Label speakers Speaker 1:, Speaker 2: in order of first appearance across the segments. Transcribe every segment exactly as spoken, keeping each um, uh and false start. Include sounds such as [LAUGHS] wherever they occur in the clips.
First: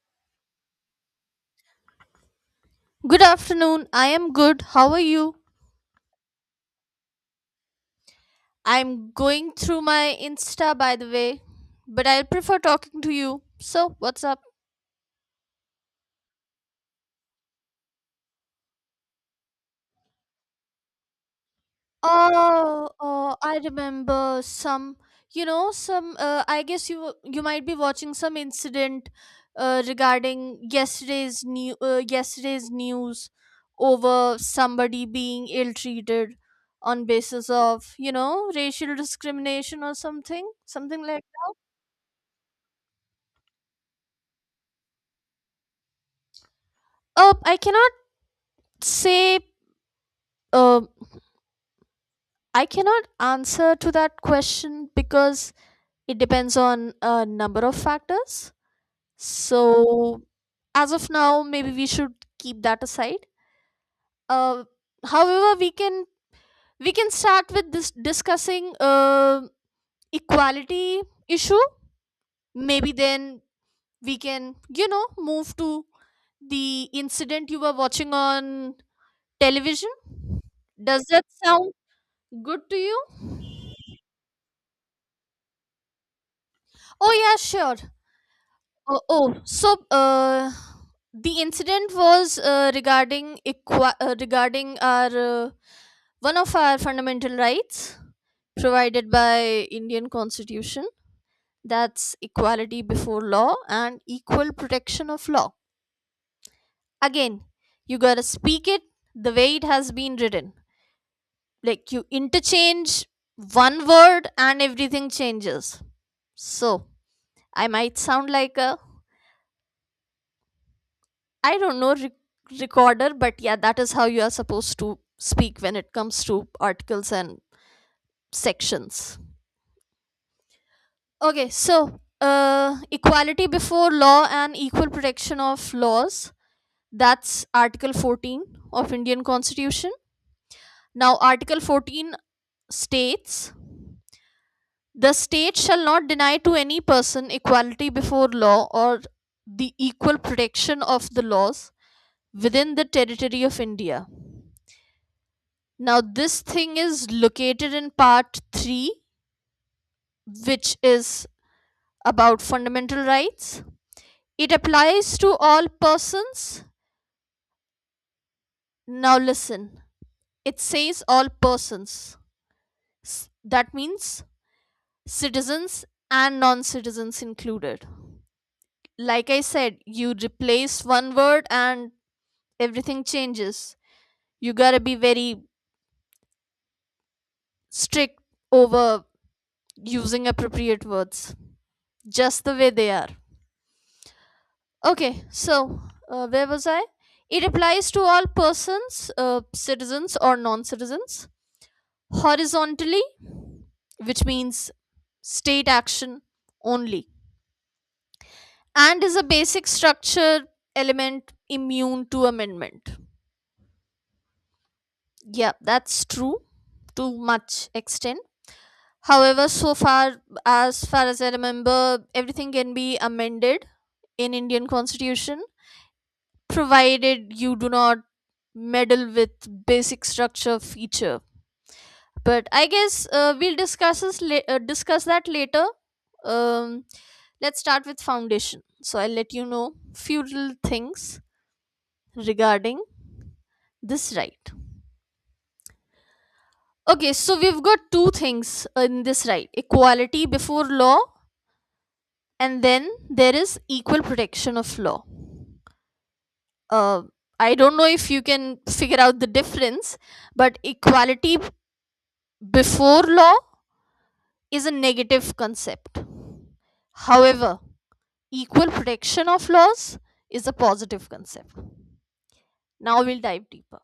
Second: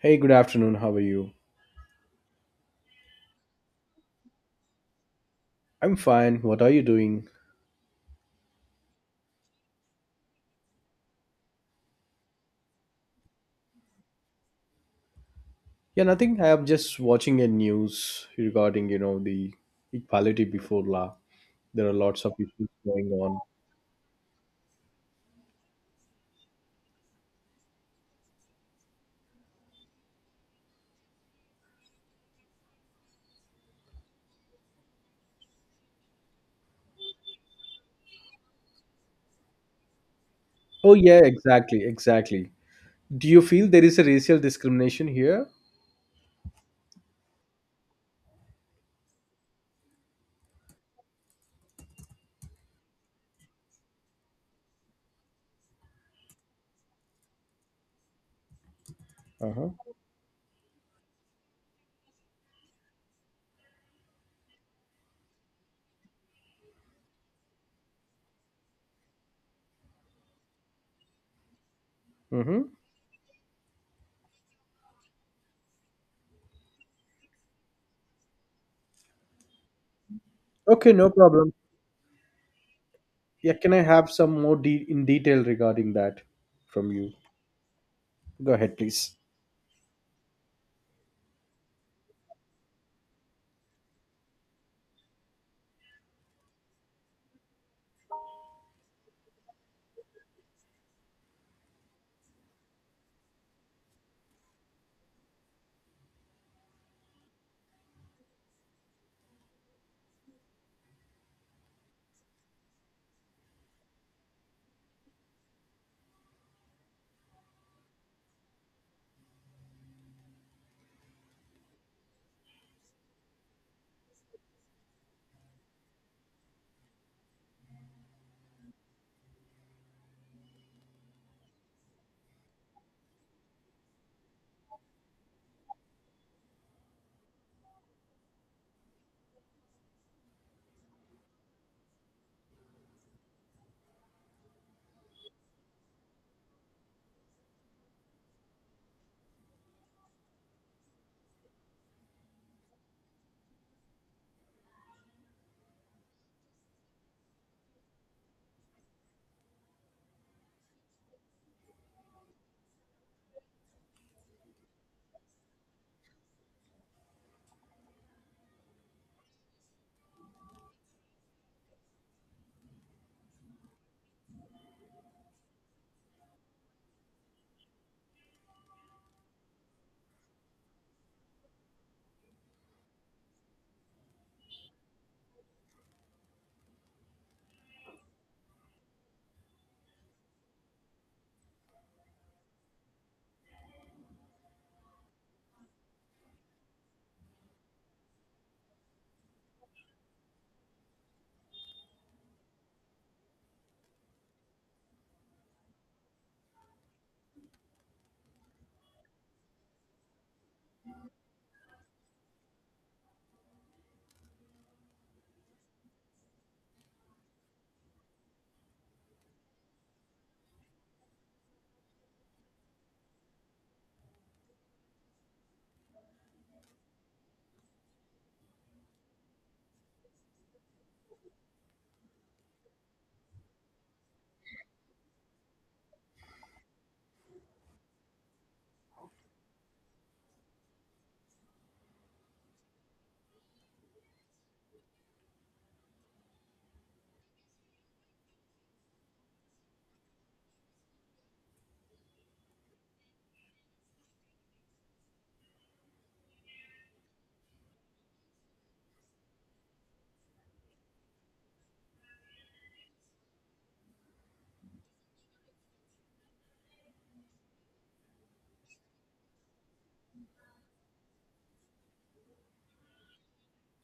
Speaker 1: Hey, good afternoon. How are you?
Speaker 2: Good afternoon. I am good. How are you?
Speaker 1: I'm fine. What are you doing?
Speaker 2: I'm going through my Insta, by the way, but I prefer talking to you. So, what's up?
Speaker 1: Yeah, nothing. I'm just watching a news regarding, you know, the equality before law. There are lots of issues
Speaker 2: Oh,
Speaker 1: going
Speaker 2: oh,
Speaker 1: on.
Speaker 2: I remember some, you know, some uh, I guess you you might be watching some incident uh, regarding yesterday's new uh, yesterday's news over somebody being ill-treated on basis of, you know, racial discrimination or something,
Speaker 1: Oh,
Speaker 2: something
Speaker 1: yeah,
Speaker 2: like
Speaker 1: exactly, exactly. Do you feel there is a racial discrimination here?
Speaker 2: Oh, I cannot say. Um, I cannot answer to that question because it depends on a number of factors.
Speaker 1: Uh-huh.
Speaker 2: So, as of now, maybe we should keep that aside. Uh, However, we can we can start with this discussing uh, equality issue.
Speaker 1: Mm-hmm.
Speaker 2: Maybe then we can, you know, move to the incident you were watching on television.
Speaker 1: Okay,
Speaker 2: Does
Speaker 1: no
Speaker 2: that
Speaker 1: problem.
Speaker 2: sound good to you?
Speaker 1: Yeah, can I have some more de- in detail regarding that from you?
Speaker 2: Oh yeah, sure.
Speaker 1: Go ahead,
Speaker 2: Oh,
Speaker 1: please.
Speaker 2: oh, so uh, the incident was uh, regarding equa- uh, regarding our uh, one of our fundamental rights provided by Indian Constitution. That's equality before law and equal protection of law. Again, you gotta speak it the way it has been written. Like, you interchange one word and everything changes. So I might sound like a, I don't know, rec- recorder, but yeah, that is how you are supposed to speak when it comes to articles and sections. Okay, so uh, equality before law and equal protection of laws. That's Article fourteen of Indian Constitution. Now, Article fourteen states the state shall not deny to any person equality before law or the equal protection of the laws within the territory of India. Now, this thing is located in part three, which is about fundamental rights. It applies to all persons. Now, listen, it says all persons. That means citizens and non citizens included. Like I said, you replace one word and everything changes. You gotta be very strict over using appropriate words, just the way they are. Okay, so uh, where was I? It applies to all persons, uh, citizens or non citizens, horizontally, which means state action only, and is a basic structure element immune to amendment. Yeah, that's true to much extent. However, so far as far as I remember, everything can be amended in Indian Constitution, provided you do not meddle with basic structure feature, but I guess uh, we'll discuss this la- uh, discuss that later. um, let's start with foundation, so I'll let you know few little things regarding this right. Okay, so we've got two things in this right: equality before law, and then there is equal protection of law. uh, I don't know if you can figure out the difference, but equality before law is a negative concept. However, equal protection of laws is a positive concept. Now we'll dive deeper.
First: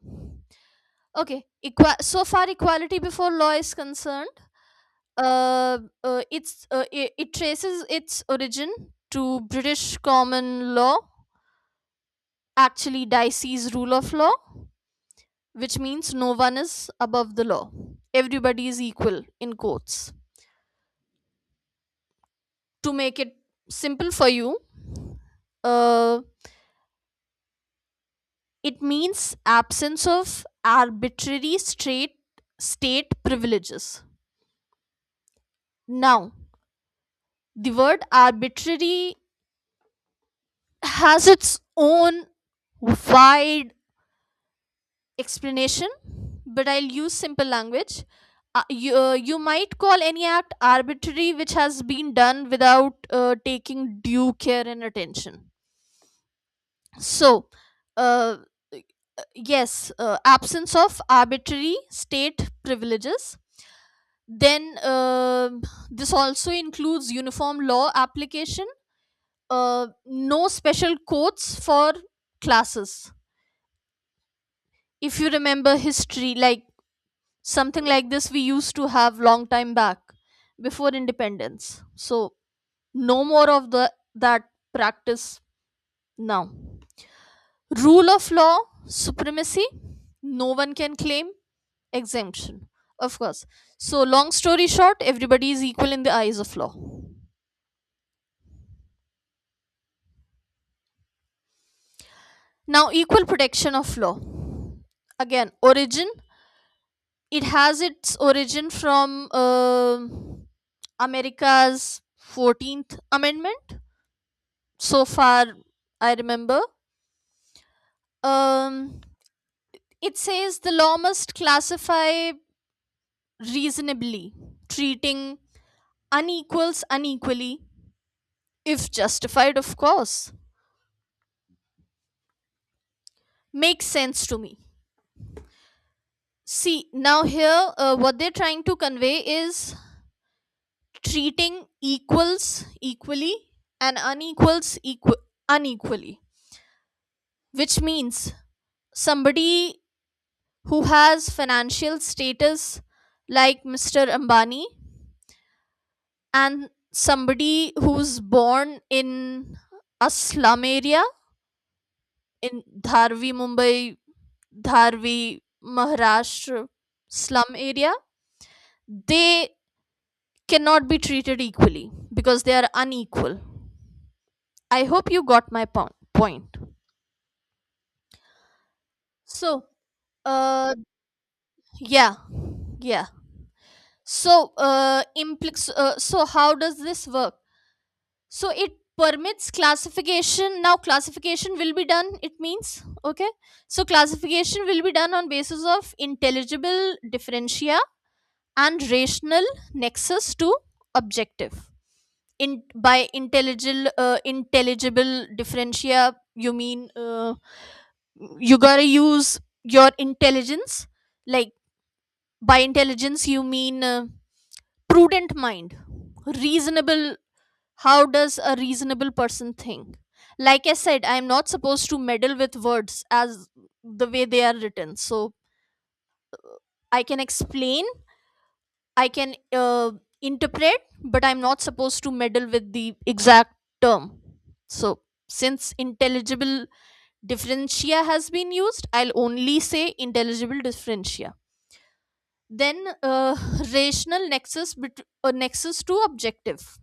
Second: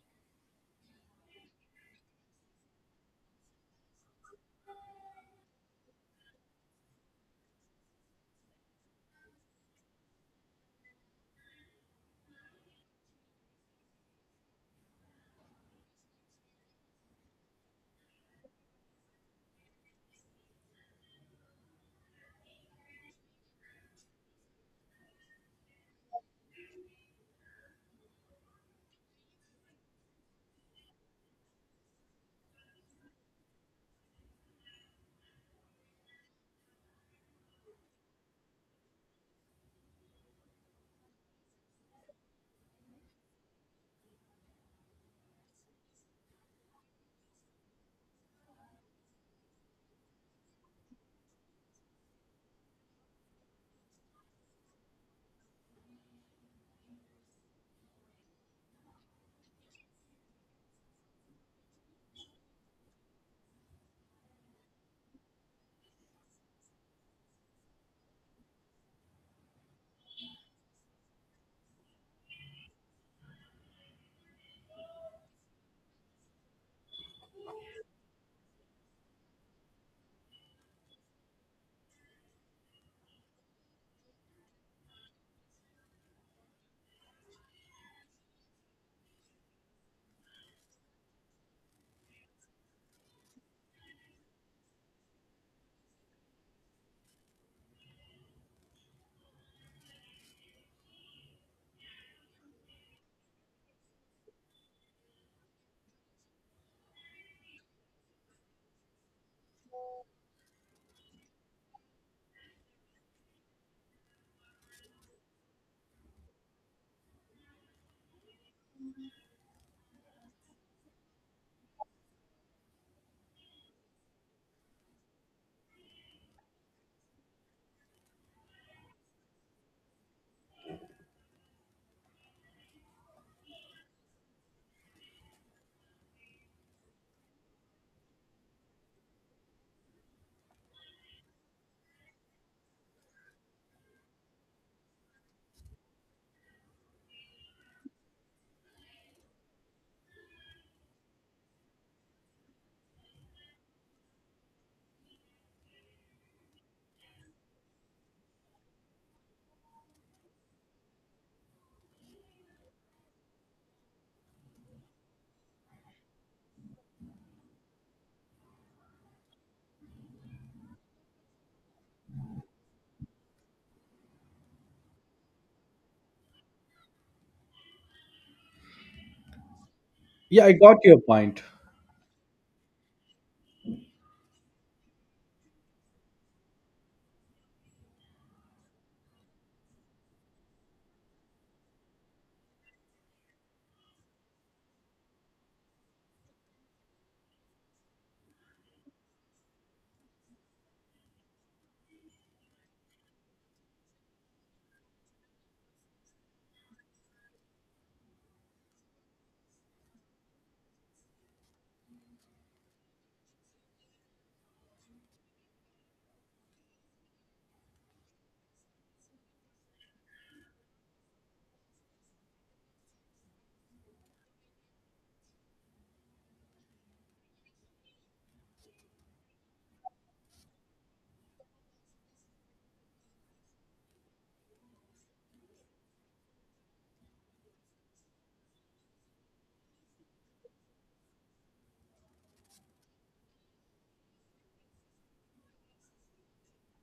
Speaker 2: Okay, equa- so far equality before law is concerned, uh, uh, it's uh, it, it traces its origin to British common law, actually Dicey's rule of law, which means no one is above the law. Everybody is equal in courts. To make it simple for you, uh, it means absence of arbitrary straight state privileges. Now, the word arbitrary has its own wide explanation, but I'll use simple language. Uh, you, uh, you might call any act arbitrary which has been done without uh, taking due care and attention. So, uh, yes, uh, absence of arbitrary state privileges. Then, uh, this also includes uniform law application, uh, no special codes for classes. If you remember history, like, something like this we used to have long time back before independence. So no more of the that practice now. Rule of law, supremacy, no one can claim exemption. Of course. So, long story short, everybody is equal in the eyes of law. Now, equal protection of law. Again, origin. It has its origin from uh, America's fourteenth Amendment. So far, I remember. Um, it says the law must classify reasonably, treating unequals unequally, if justified, of course. Makes sense to me. See, now here, uh, what they're trying to convey is treating equals equally and unequals equi- unequally, which means somebody who has financial status like mister Ambani and somebody who's born in a slum area in Dharvi, Mumbai, Dharvi, Maharashtra slum area, they cannot be treated equally because they are unequal. I hope you got my po- point. So,
Speaker 1: Yeah, I
Speaker 2: uh,
Speaker 1: got your point.
Speaker 2: yeah, yeah. So, uh, implics. Uh, so, how does this work? So, it permits classification. Now, classification will be done. It means, okay. So, classification will be done on basis of intelligible differentia and rational nexus to objective. In By intelligible uh, intelligible differentia, you mean, uh, you gotta use your intelligence. Like, by intelligence you mean uh, prudent mind, reasonable. How does a reasonable person think? Like I said, I am not supposed to meddle with words as the way they are written. So I can explain, I can uh, interpret, but I'm not supposed to meddle with the exact term. So, since intelligible differentia has been used, I'll only say intelligible differentia. Then, uh, [LAUGHS] rational nexus, bet- uh, nexus to objective.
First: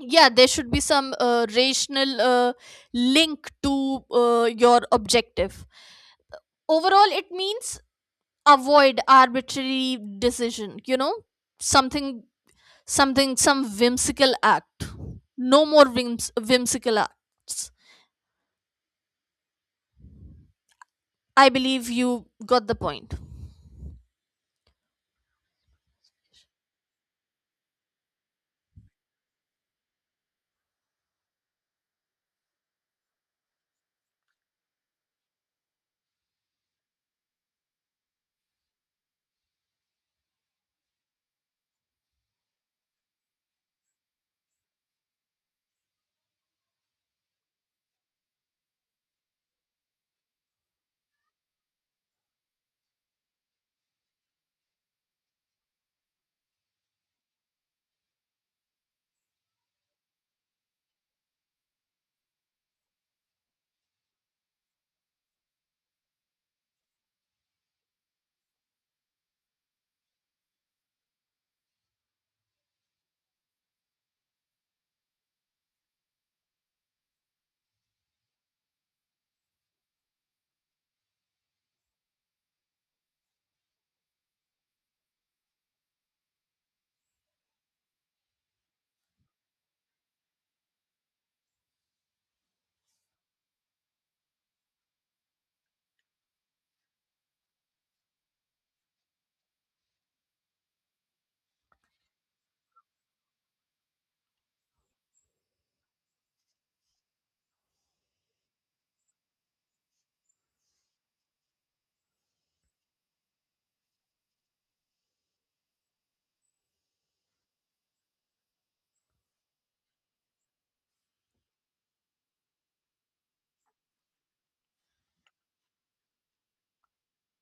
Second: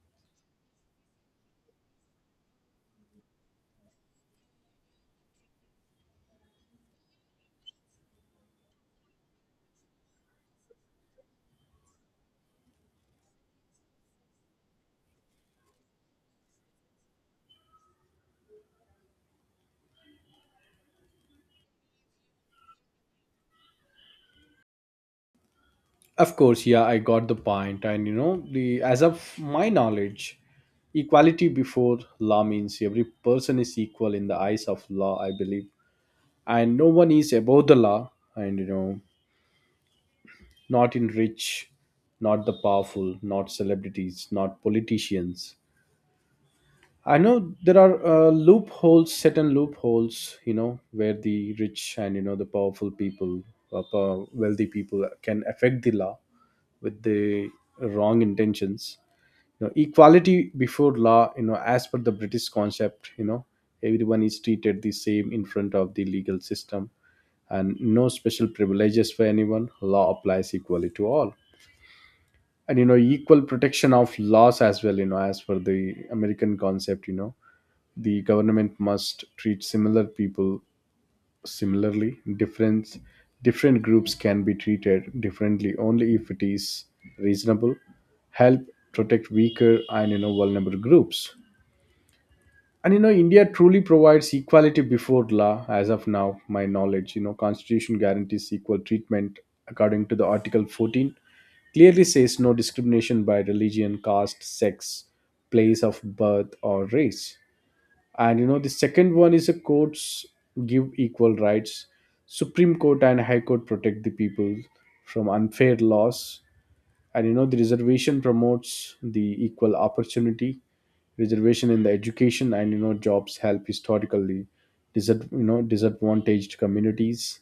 Speaker 2: Yeah, there should be some uh, rational uh, link to uh, your objective. Overall, it means avoid arbitrary decision, you know, something something some whimsical act. No more whims- whimsical acts. I believe you got the point.
Speaker 1: Of course, yeah, I got the point. And you know, the as of my knowledge, equality before law means every person is equal in the eyes of law, I believe. And no one is above the law, and you know, not in rich, not the powerful, not celebrities, not politicians. I know there are uh, loopholes, certain loopholes, you know, where the rich and you know the powerful people, uh, po- wealthy people can affect the law with the wrong intentions you know, Equality before law, you know as per the British concept, you know everyone is treated the same in front of the legal system, and no special privileges for anyone. Law applies equally to all, and you know equal protection of laws as well, you know as per the American concept, you know the government must treat similar people similarly. Difference, different groups can be treated differently only if it is reasonable, help protect weaker and you know vulnerable groups. And you know, India truly provides equality before law. As of now, my knowledge, you know, Constitution guarantees equal treatment according to the Article fourteen, clearly says no discrimination by religion, caste, sex, place of birth, or race. And you know the second one is, a courts give equal rights. Supreme Court and High Court protect the people from unfair laws, and you know the reservation promotes the equal opportunity. Reservation in the education and you know jobs help historically disad- you know disadvantaged communities.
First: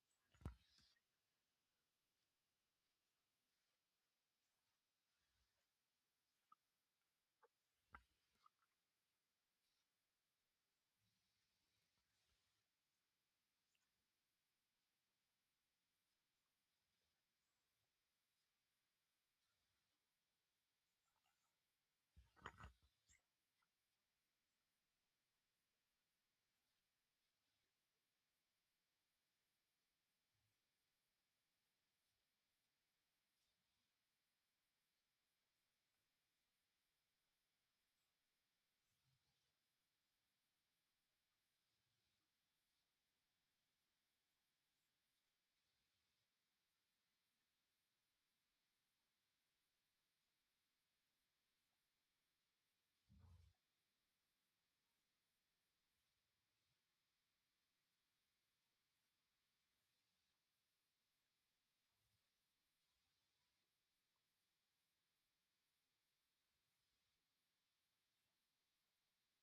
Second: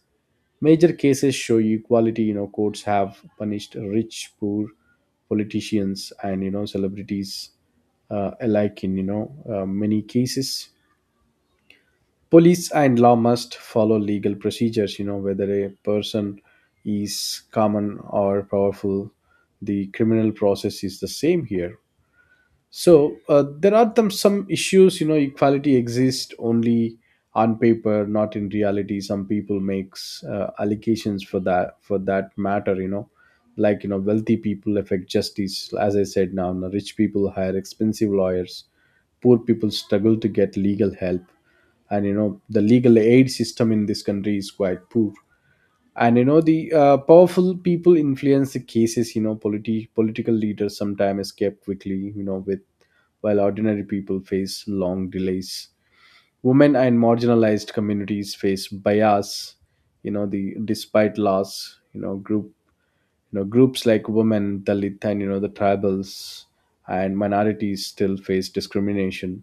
Speaker 1: Major cases show equality. You know courts have punished rich, poor, politicians, and you know celebrities uh, alike in you know uh, many cases. Police and law must follow legal procedures, you know whether a person is common or powerful. The criminal process is the same here. So uh, there are some some issues, you know, equality exists only on paper, not in reality. Some people makes uh, allegations for that for that matter, you know, like you know, wealthy people affect justice, as I said now. You know, rich people hire expensive lawyers, poor people struggle to get legal help, and you know, the legal aid system in this country is quite poor, and you know the uh, powerful people influence the cases. You know politi- political leaders sometimes escape quickly, you know with while ordinary people face long delays. Women and marginalized communities face bias, you know the despite laws, you know group you know groups like women, Dalit, and you know the tribals and minorities still face discrimination.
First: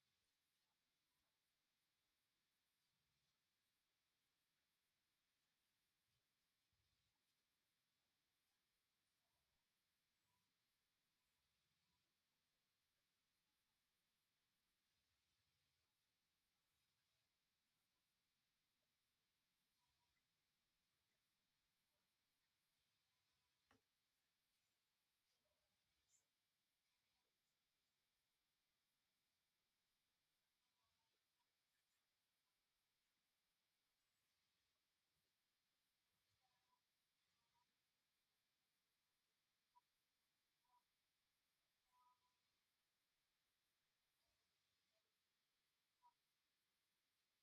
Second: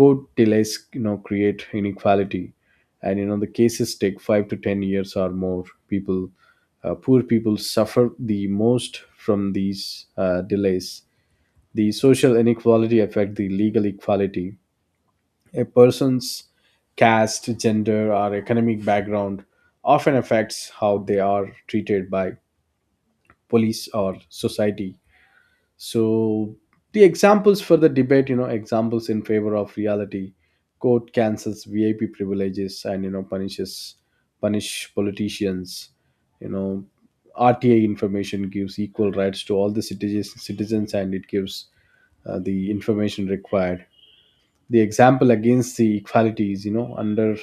Speaker 1: Court delays, you know create inequality, and you know the cases take five to ten years or more people. Uh, poor people suffer the most from these uh, delays. The social inequality affect the legal equality. A person's caste, gender, or economic background often affects how they are treated by police or society. So the examples for the debate, you know, examples in favor of reality, court cancels V I P privileges and you know punishes punish politicians. You know, R T I information gives equal rights to all the citizens, citizens, and it gives uh, the information required. The example against the equalities, you know, under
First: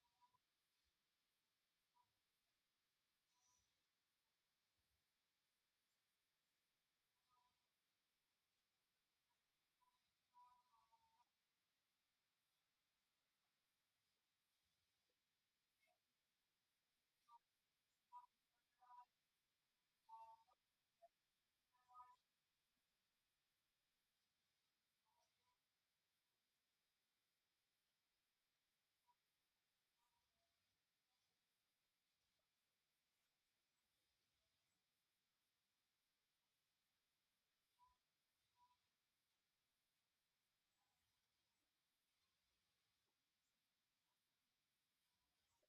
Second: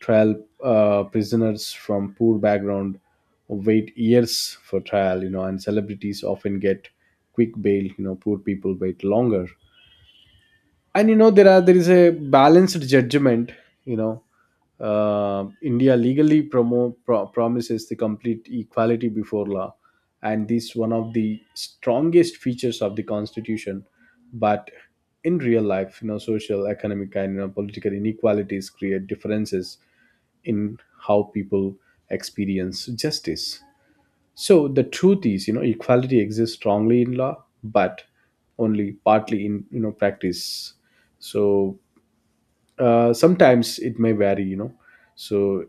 Speaker 1: trial uh, prisoners from poor background wait years for trial, you know, and celebrities often get quick bail, you know, poor people wait longer. And you know there are there is a balanced judgment you know uh, India legally promo, pro- promises the complete equality before law, and this one of the strongest features of the Constitution. But in real life, you know social, economic, and you know, political inequalities create differences in how people experience justice. So the truth is, you know, equality exists strongly in law, but only partly in you know practice. So uh, sometimes it may vary, you know. So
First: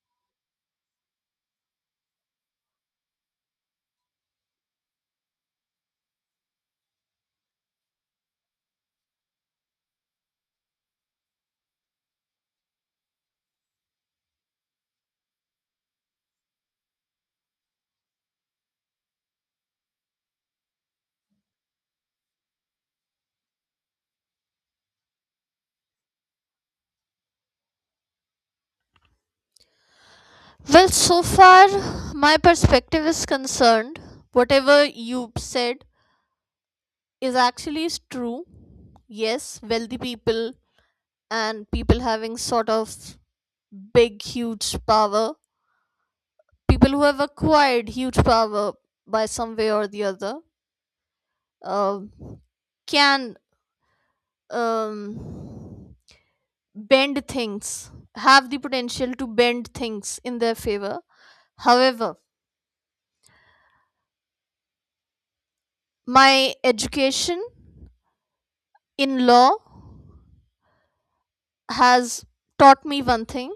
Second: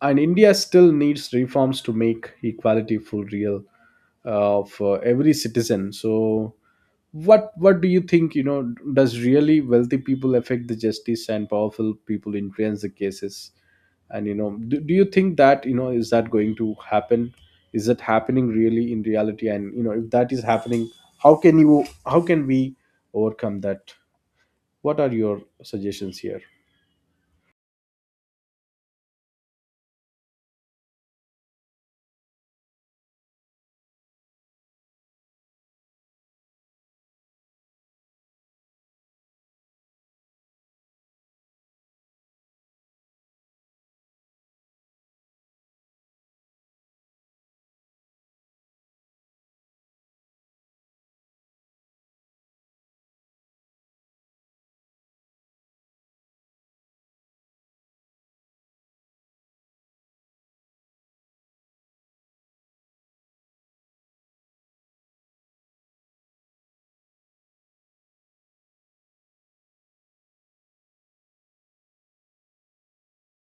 Speaker 1: and India still needs reforms to make equality full real uh, for every citizen. So what what do you think, you know does really wealthy people affect the justice and powerful people influence the cases? And you know do, do you think that you know is that going to happen? Is that happening really in reality? And you know if that is happening, how can you how can we overcome that? What are your suggestions here?
Speaker 2: Well, so far my perspective is concerned. Whatever you said is actually is true. Yes, wealthy people and people having sort of big, huge power. People who have acquired huge power by some way or the other um can um, bend things, have the potential to bend things in their favor. However, my education in law has taught me one thing:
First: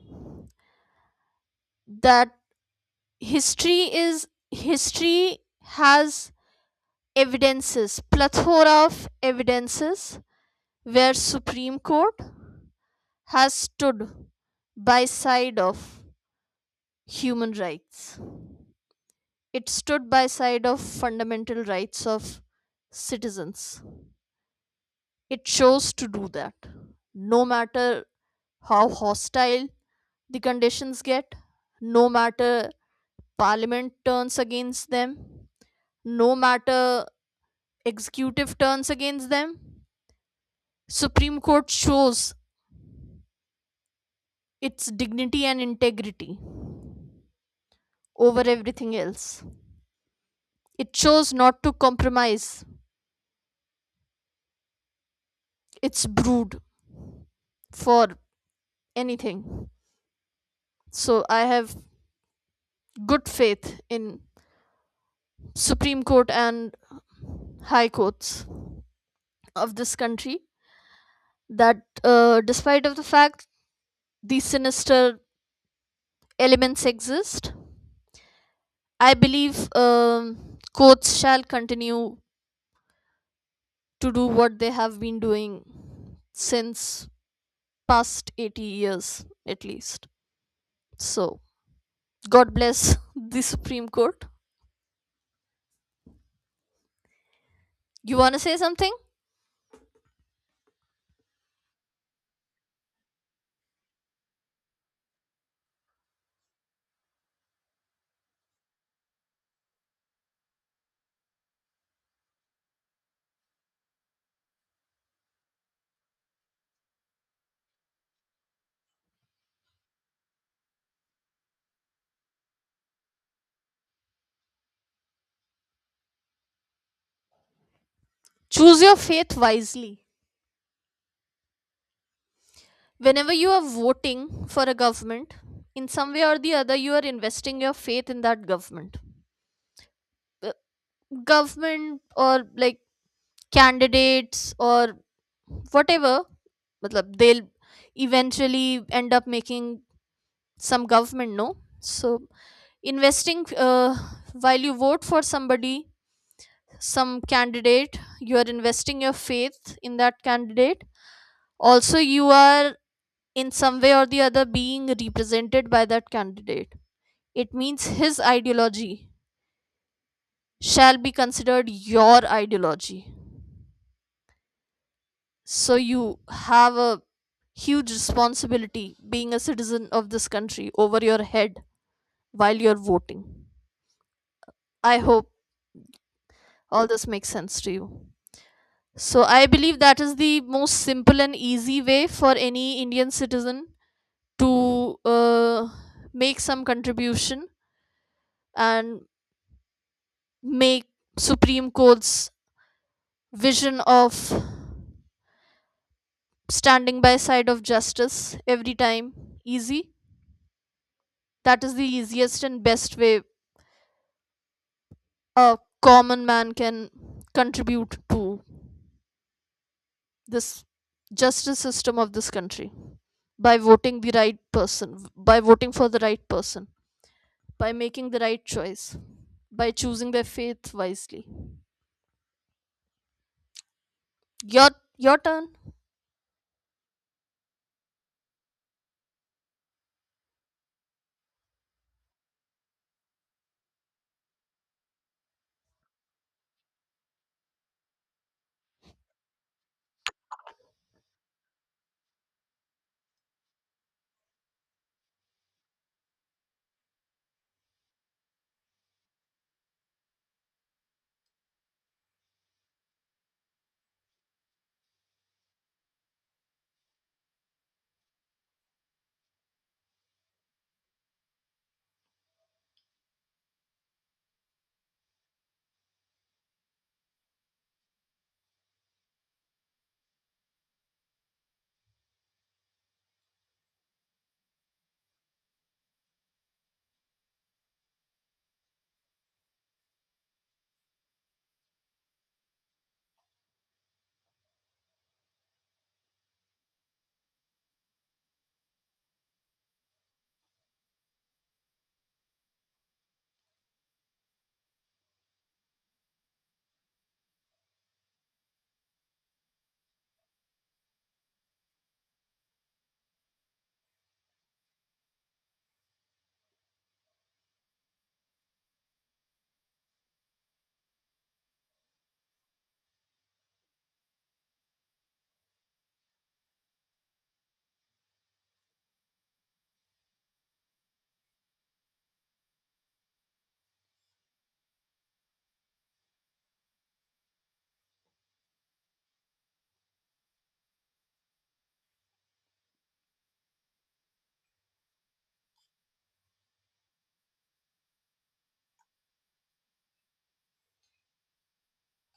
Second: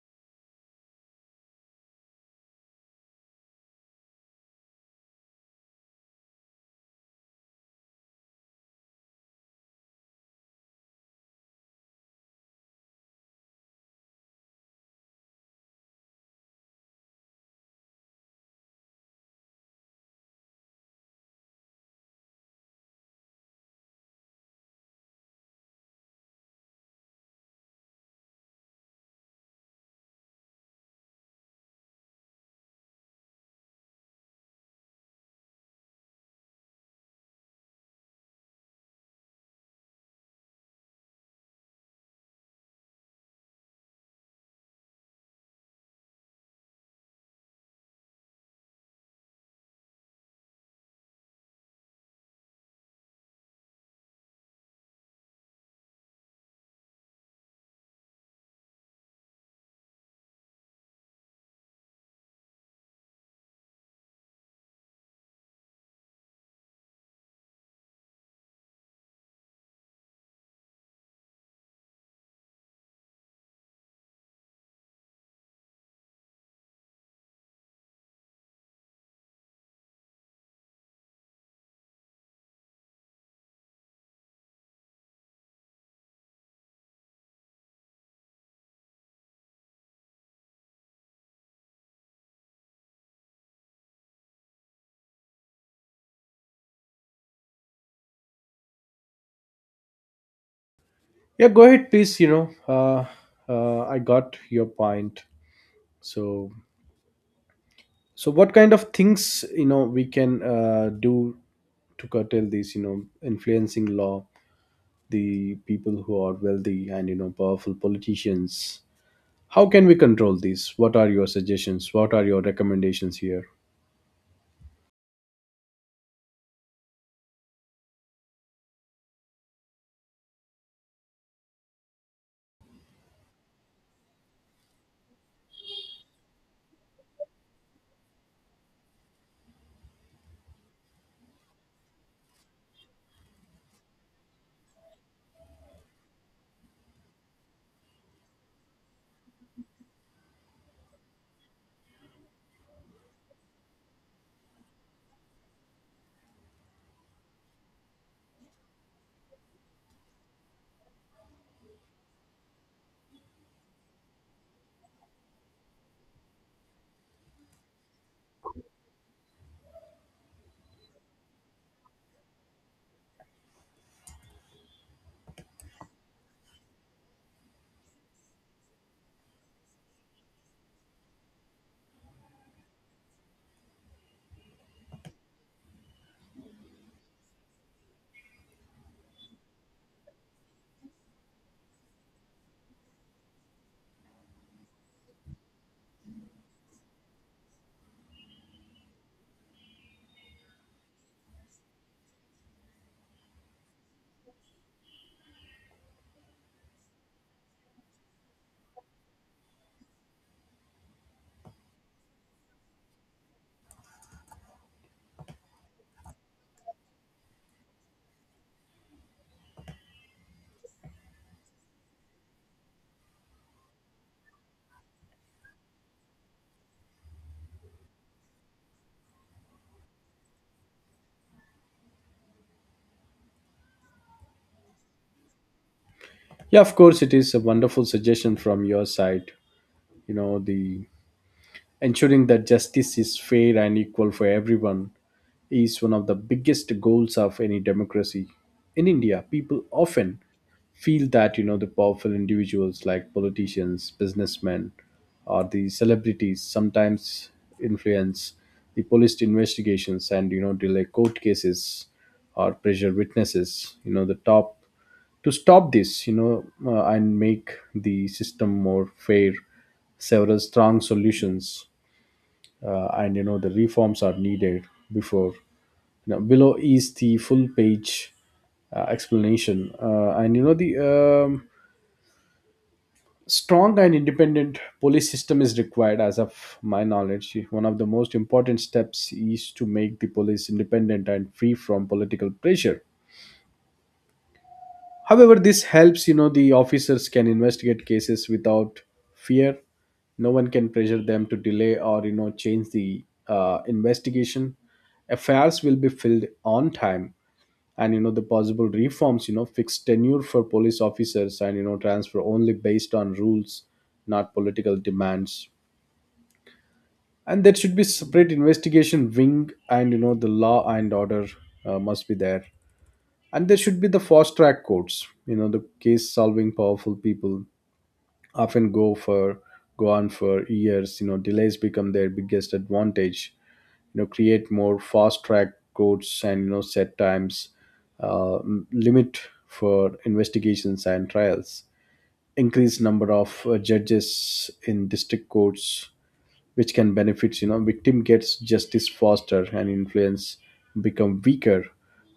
Speaker 2: that history is, history has evidences, plethora of evidences where Supreme Court has stood by side of human rights. It stood by side of fundamental rights of citizens. It chose to do that. No matter how hostile the conditions get, no matter parliament turns against them, no matter executive turns against them, Supreme Court shows its dignity and integrity over everything else. It chose not to compromise its brood for anything. So I have good faith in Supreme Court and High Courts of this country that uh, despite of the fact these sinister elements exist, I believe um, courts shall continue to do what they have been doing since past eighty years at least. So, God bless the Supreme Court. You want to say something?
Speaker 1: Yeah, go ahead, please. you know uh, uh, I got your point. So, so what kind of things, you know we can uh, do to curtail these, you know influencing law, the people who are wealthy and you know powerful politicians? How can we control these? What are your suggestions? What are your recommendations here?
Speaker 2: Choose your faith wisely. Whenever you are voting for a government, in some way or the other, you are investing your faith in that government. Uh, Government, or like, candidates, or whatever, matlab, they'll eventually end up making some government, no? So, investing uh, while you vote for somebody, some candidate, you are investing your faith in that candidate. Also, you are in some way or the other being represented by that candidate. It means his ideology shall be considered your ideology. So you have a huge responsibility being a citizen of this country over your head while you're voting. I hope all this makes sense to you. So I believe that is the most simple and easy way for any Indian citizen to uh, make some contribution and make Supreme Court's vision of standing by side of justice every time easy. That is the easiest and best way a common man can contribute to this justice system of this country, by voting the right person, by voting for the right person, by making the right choice, by choosing their faith wisely. your your turn.
Speaker 1: Yeah, of course, it is a wonderful suggestion from your side. you know the Ensuring that justice is fair and equal for everyone is one of the biggest goals of any democracy. In India, people often feel that you know the powerful individuals like politicians, businessmen, or the celebrities sometimes influence the police investigations and you know delay court cases or pressure witnesses. You know the top To stop this, you know, uh, and make the system more fair. Several strong solutions uh, and you know the reforms are needed before. You know, below is the full page uh, explanation. Uh, and you know the um, strong and independent police system is required. As of my knowledge, one of the most important steps is to make the police independent and free from political pressure. However, this helps. You know the officers can investigate cases without fear. No one can pressure them to delay or you know change the uh, investigation. Affairs will be filled on time. And you know the possible reforms, you know fixed tenure for police officers and you know transfer only based on rules, not political demands. And there should be separate investigation wing, and you know the law and order uh, must be there. And there should be the fast track courts. You know the case solving powerful people often go for go on for years. You know delays become their biggest advantage. You know create more fast track routes and you know set times, uh, m- limit for investigations and trials. Increased number of uh, judges in district courts, which can benefit. You know victim gets justice faster, and influence become weaker,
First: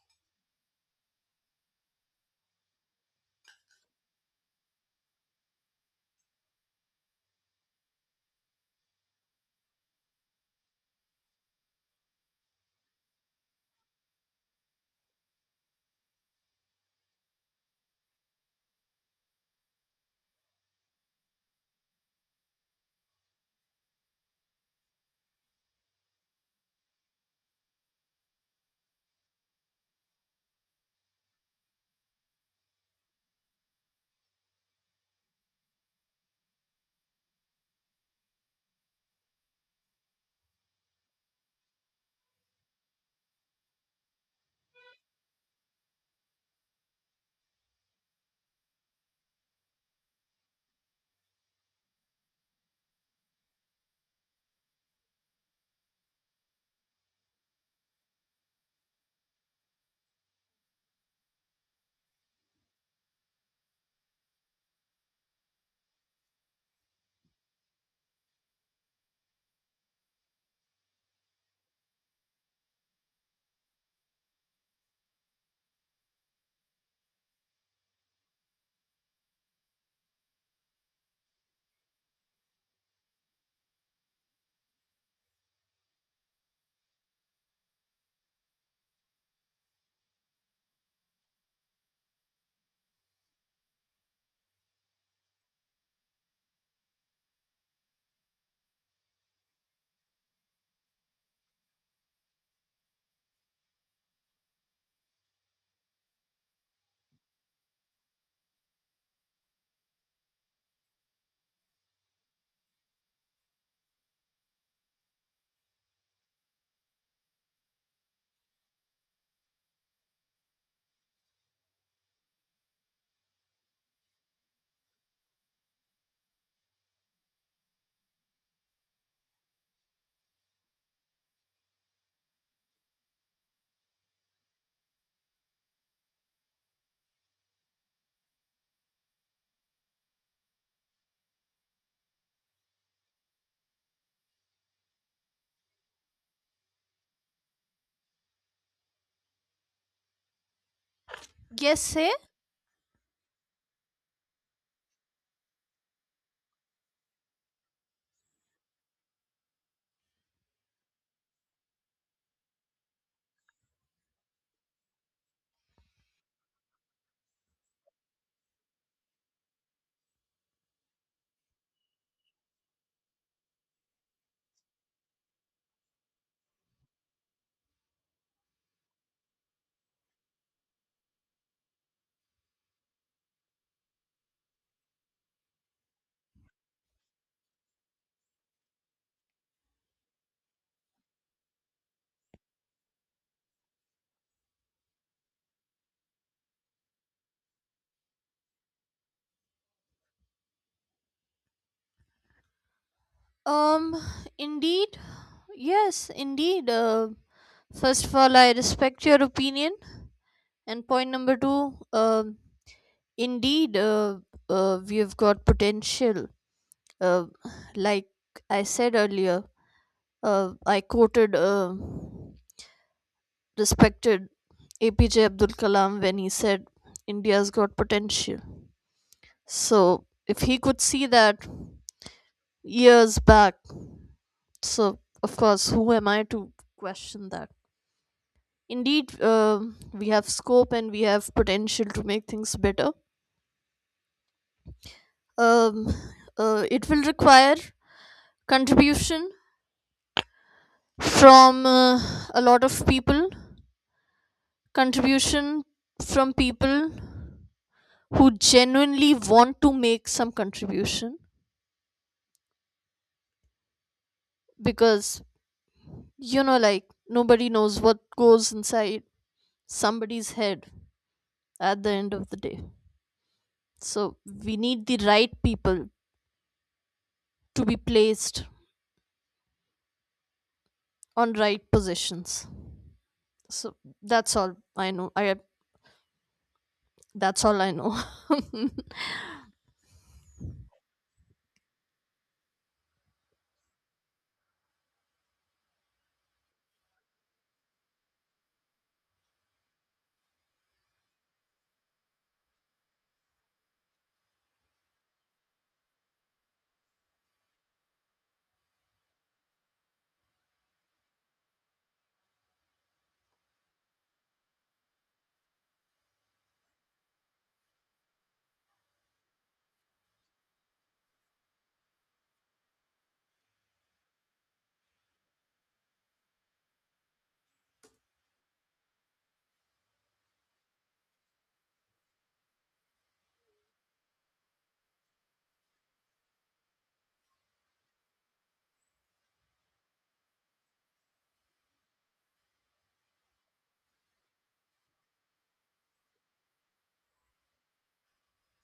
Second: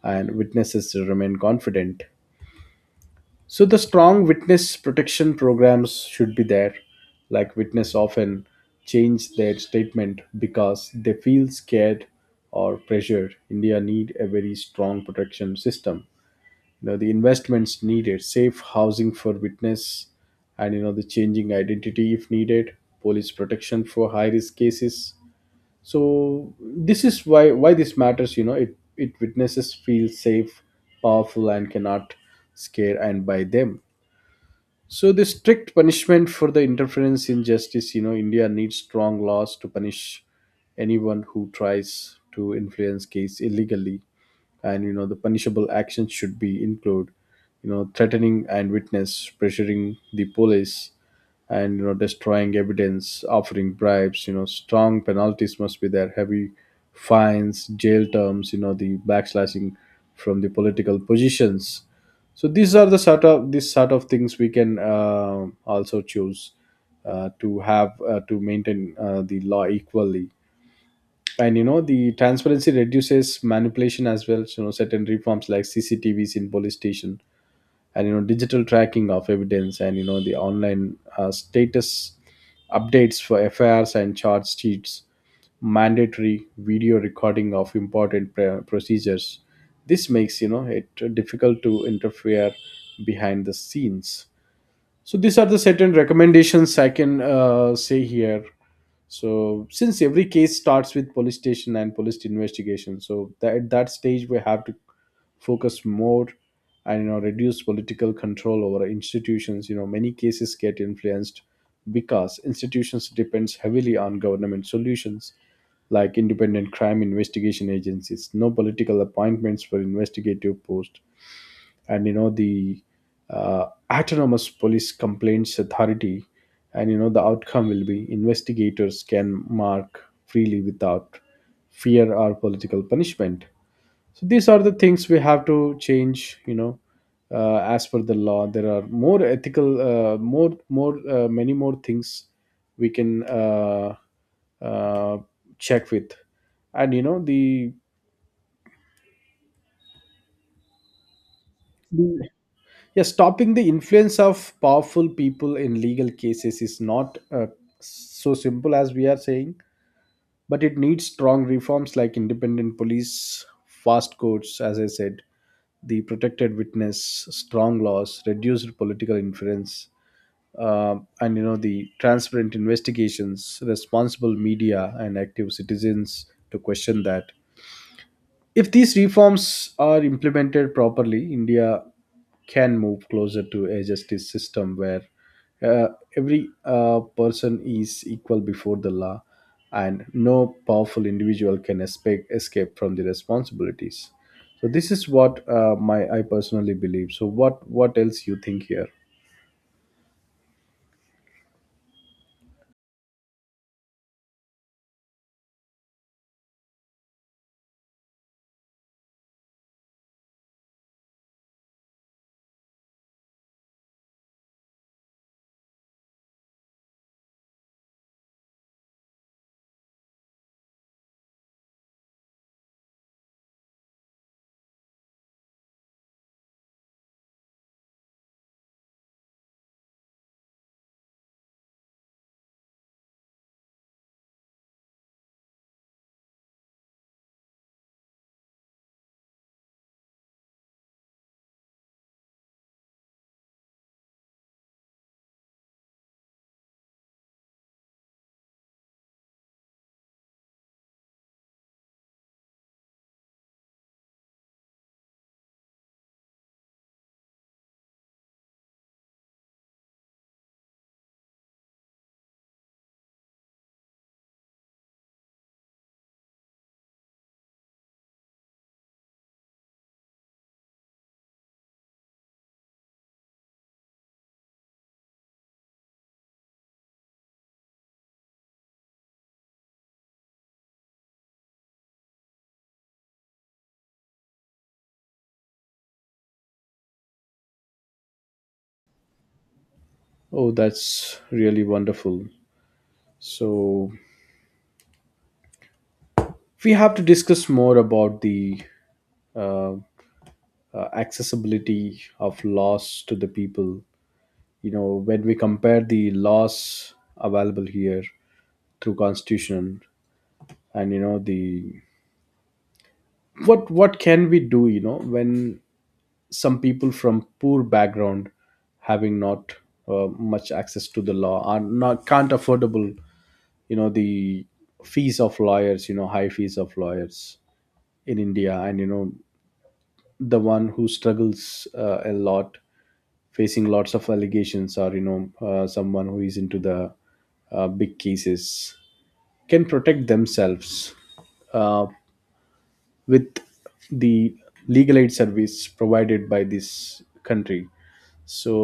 Speaker 1: and witnesses remain confident. So the strong witness protection programs should be there. Like witness often change their statement because they feel scared or pressured. India need a very strong protection system. You know the investments needed, safe housing for witness, and you know the changing identity if needed, police protection for high risk cases. So this is why why this matters. You know it it Witnesses feel safe, powerful, and cannot scare and by them. So the strict punishment for the interference in justice, you know, India needs strong laws to punish anyone who tries to influence case illegally, and you know the punishable actions should be include, you know, threatening and witness, pressuring the police, and you know destroying evidence, offering bribes. You know strong penalties must be there, heavy fines, jail terms, you know the backslashing from the political positions. So these are the sort of these sort of things we can uh, also choose uh, to have uh, to maintain uh, the law equally. And you know the transparency reduces manipulation as well. So, you know certain reforms like C C T Vs in police station, and you know digital tracking of evidence, and you know the online uh, status updates for F I Rs and charge sheets, mandatory video recording of important pr- procedures. This makes you know it difficult to interfere behind the scenes. So these are the certain recommendations I can uh, say here. So since every case starts with police station and police investigation, so that, at that stage we have to focus more. And you know reduce political control over institutions. You know many cases get influenced because institutions depends heavily on government solutions, like independent crime investigation agencies, no political appointments for investigative posts, and you know the uh, autonomous police complaints authority. And you know the outcome will be investigators can mark freely without fear or political punishment. So these are the things we have to change you know uh, As per the law, there are more ethical, uh, more more uh, many more things we can uh, uh, check with, and you know the,
Speaker 2: Yes, say.
Speaker 1: the Yeah, stopping the influence of powerful people in legal cases is not uh, so simple as we are saying, but it needs strong reforms like independent police, fast courts, as I said, the protected witness, strong laws, reduced political influence, uh, and you know the transparent investigations, responsible media, and active citizens to question that. If these reforms are implemented properly, India can move closer to a justice system where uh, every uh, person is equal before the law and no powerful individual can escape, escape from the responsibilities. So this is what uh, my I personally believe. So what what else you think here?
Speaker 2: um Indeed. Yes, indeed. Uh, first of all, I respect your opinion. And point number two, uh, indeed, uh, uh, we've got potential. Uh, like I said earlier, uh, I quoted uh, respected A P J Abdul Kalam when he said India's got potential. So if he could see that years back, so of course, who am I to question that? Indeed, um we have scope and we have potential to make things better. Um, uh, it will require contribution from uh, a lot of people, contribution from people who genuinely want to make some contribution, because, you know, like, nobody knows what goes inside somebody's head at the end of the day. So we need the right people to be placed on right positions. So that's all I know. I That's all I know. [LAUGHS]
Speaker 1: Oh, that's really wonderful. So we have to discuss more about the uh, uh, accessibility of laws to the people, you know when we compare the laws available here through Constitution, and you know the what what can we do, you know when some people from poor background having not uh, much access to the law are not can't affordable you know the fees of lawyers, you know high fees of lawyers in India, and you know the one who struggles uh, a lot facing lots of allegations or you know uh, someone who is into the uh, big cases can protect themselves uh, with the legal aid service provided by this country. So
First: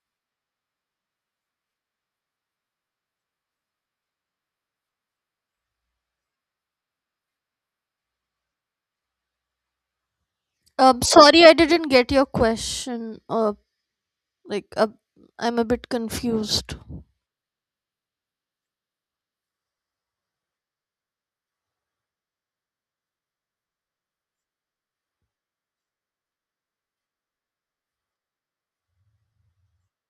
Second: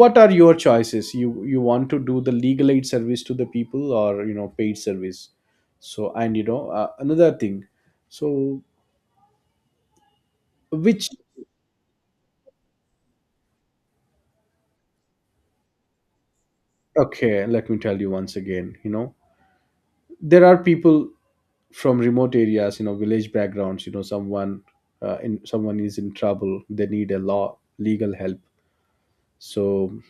Speaker 1: what are your choices? You you want to do the legal aid service to the people or you know paid service? So, and you know uh, another thing. So
Speaker 2: um
Speaker 1: which...
Speaker 2: Sorry, I didn't get your question. uh, Like, uh, I'm a bit confused.
Speaker 1: Okay, let me tell you once again. You know there are people from remote areas, you know village backgrounds, you know someone uh, in someone is in trouble, they need a law legal help. So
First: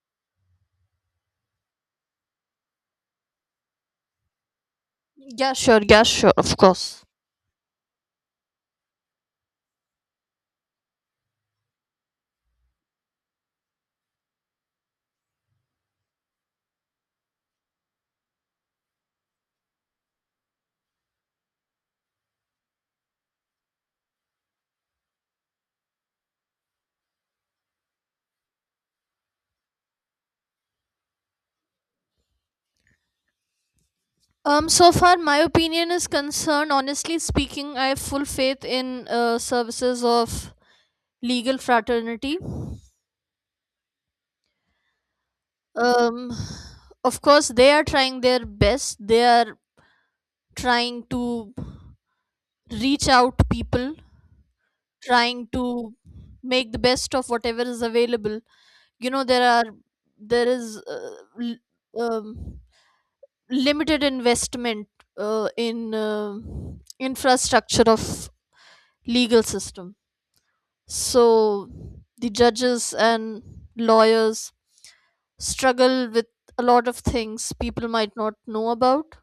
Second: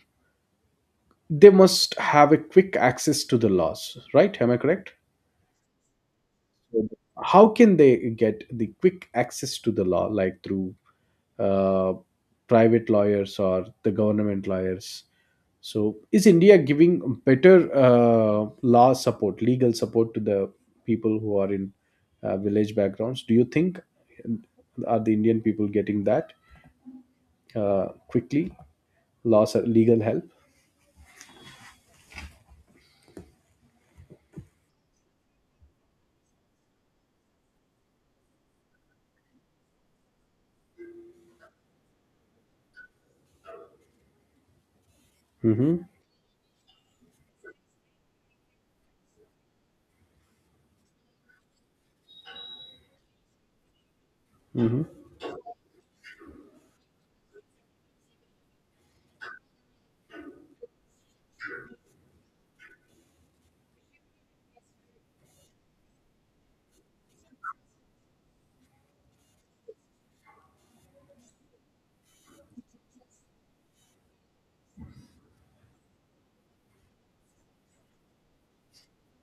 Speaker 1: they must have a quick access to the laws, right? Am I correct?
Speaker 2: Yeah, sure. Yeah, sure. Of
Speaker 1: Mhm.
Speaker 2: course.
Speaker 1: How can they get the quick access to the law, like through uh, private lawyers or the government lawyers? So, is India giving better uh, law support, legal support to the people who are in uh, village backgrounds? Do you think uh, are the Indian people getting that uh, quickly, law, legal help?
Speaker 2: Um, so far my opinion is concerned. Honestly speaking, I have full faith in uh, services of legal fraternity.
Speaker 1: Hmm.
Speaker 2: Um, of course, they are trying their best. They are trying to reach out to people,
Speaker 1: Hmm.
Speaker 2: trying to make the best of whatever is available. You know, there are there is uh, l- um, limited investment uh, in uh, infrastructure of legal system. So the judges and lawyers struggle with a lot of things people might not know about.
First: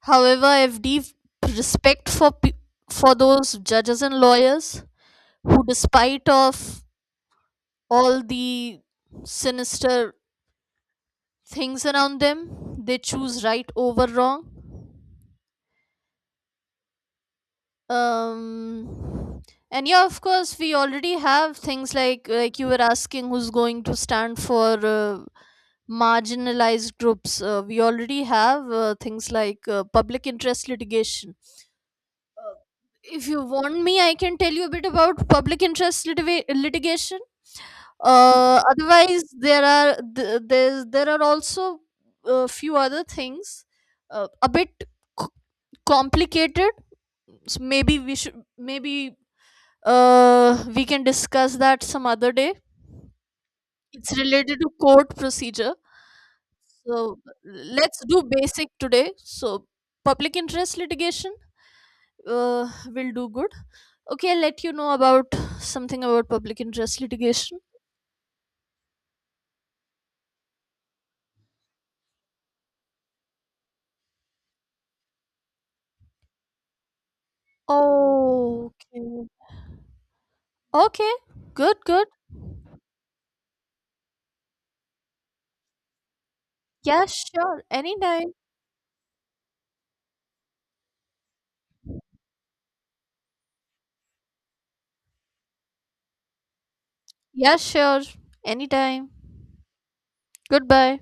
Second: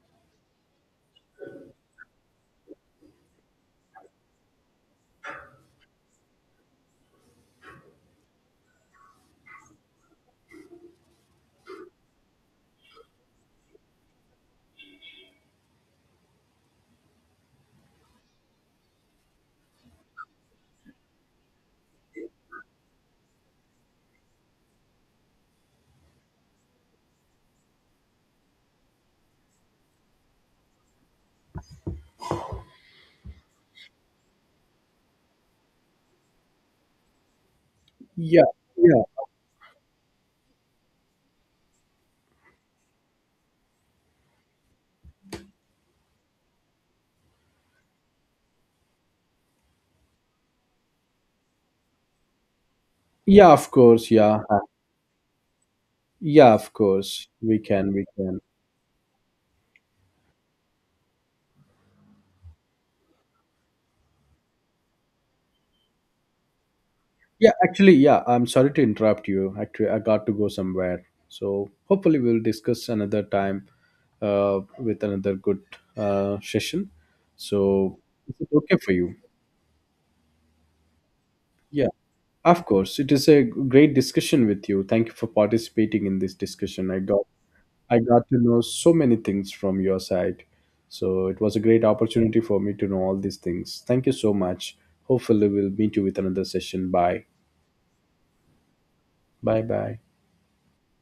Speaker 2: However, I have deep respect for pe- for those judges and lawyers who, despite of all the sinister things around them, they choose right over wrong. um and yeah, of course, we already have things like like you were asking, who's going to stand for uh, marginalized groups. Uh, we already have uh, things like uh, public interest litigation. If you want me, I can tell you a bit about public interest litiva- litigation.
Speaker 1: Yeah,
Speaker 2: Uh,
Speaker 1: yeah.
Speaker 2: otherwise, there are th- there's there are also a few other things, uh, a bit c- complicated. So maybe we should maybe Uh, we can discuss that some other day.
Speaker 1: Yeah, of course.
Speaker 2: It's
Speaker 1: Yeah, Uh,
Speaker 2: related to court procedure.
Speaker 1: yeah, of
Speaker 2: So
Speaker 1: course. We can,
Speaker 2: let's
Speaker 1: we
Speaker 2: do
Speaker 1: can.
Speaker 2: basic today. So public interest litigation uh, will do good. Okay, I'll let you know about something about public interest
Speaker 1: Yeah,
Speaker 2: litigation.
Speaker 1: actually, yeah. I'm sorry to interrupt you. Actually, I got to go somewhere. So hopefully, we'll discuss another time uh, with another good uh, session. So is it
Speaker 2: Oh,
Speaker 1: okay for you?
Speaker 2: okay. Okay, good,
Speaker 1: Yeah,
Speaker 2: good.
Speaker 1: of course. It is a great discussion with you. Thank you for participating in this discussion. I
Speaker 2: Yeah,
Speaker 1: got
Speaker 2: sure.
Speaker 1: I got
Speaker 2: Anytime.
Speaker 1: to know so many things from your side. So it was a great opportunity for me to know all these things. Thank you so much. Hopefully we'll meet you with another session. Bye.
Speaker 2: Yeah, sure. Anytime.
Speaker 1: Bye bye.
Speaker 2: Goodbye.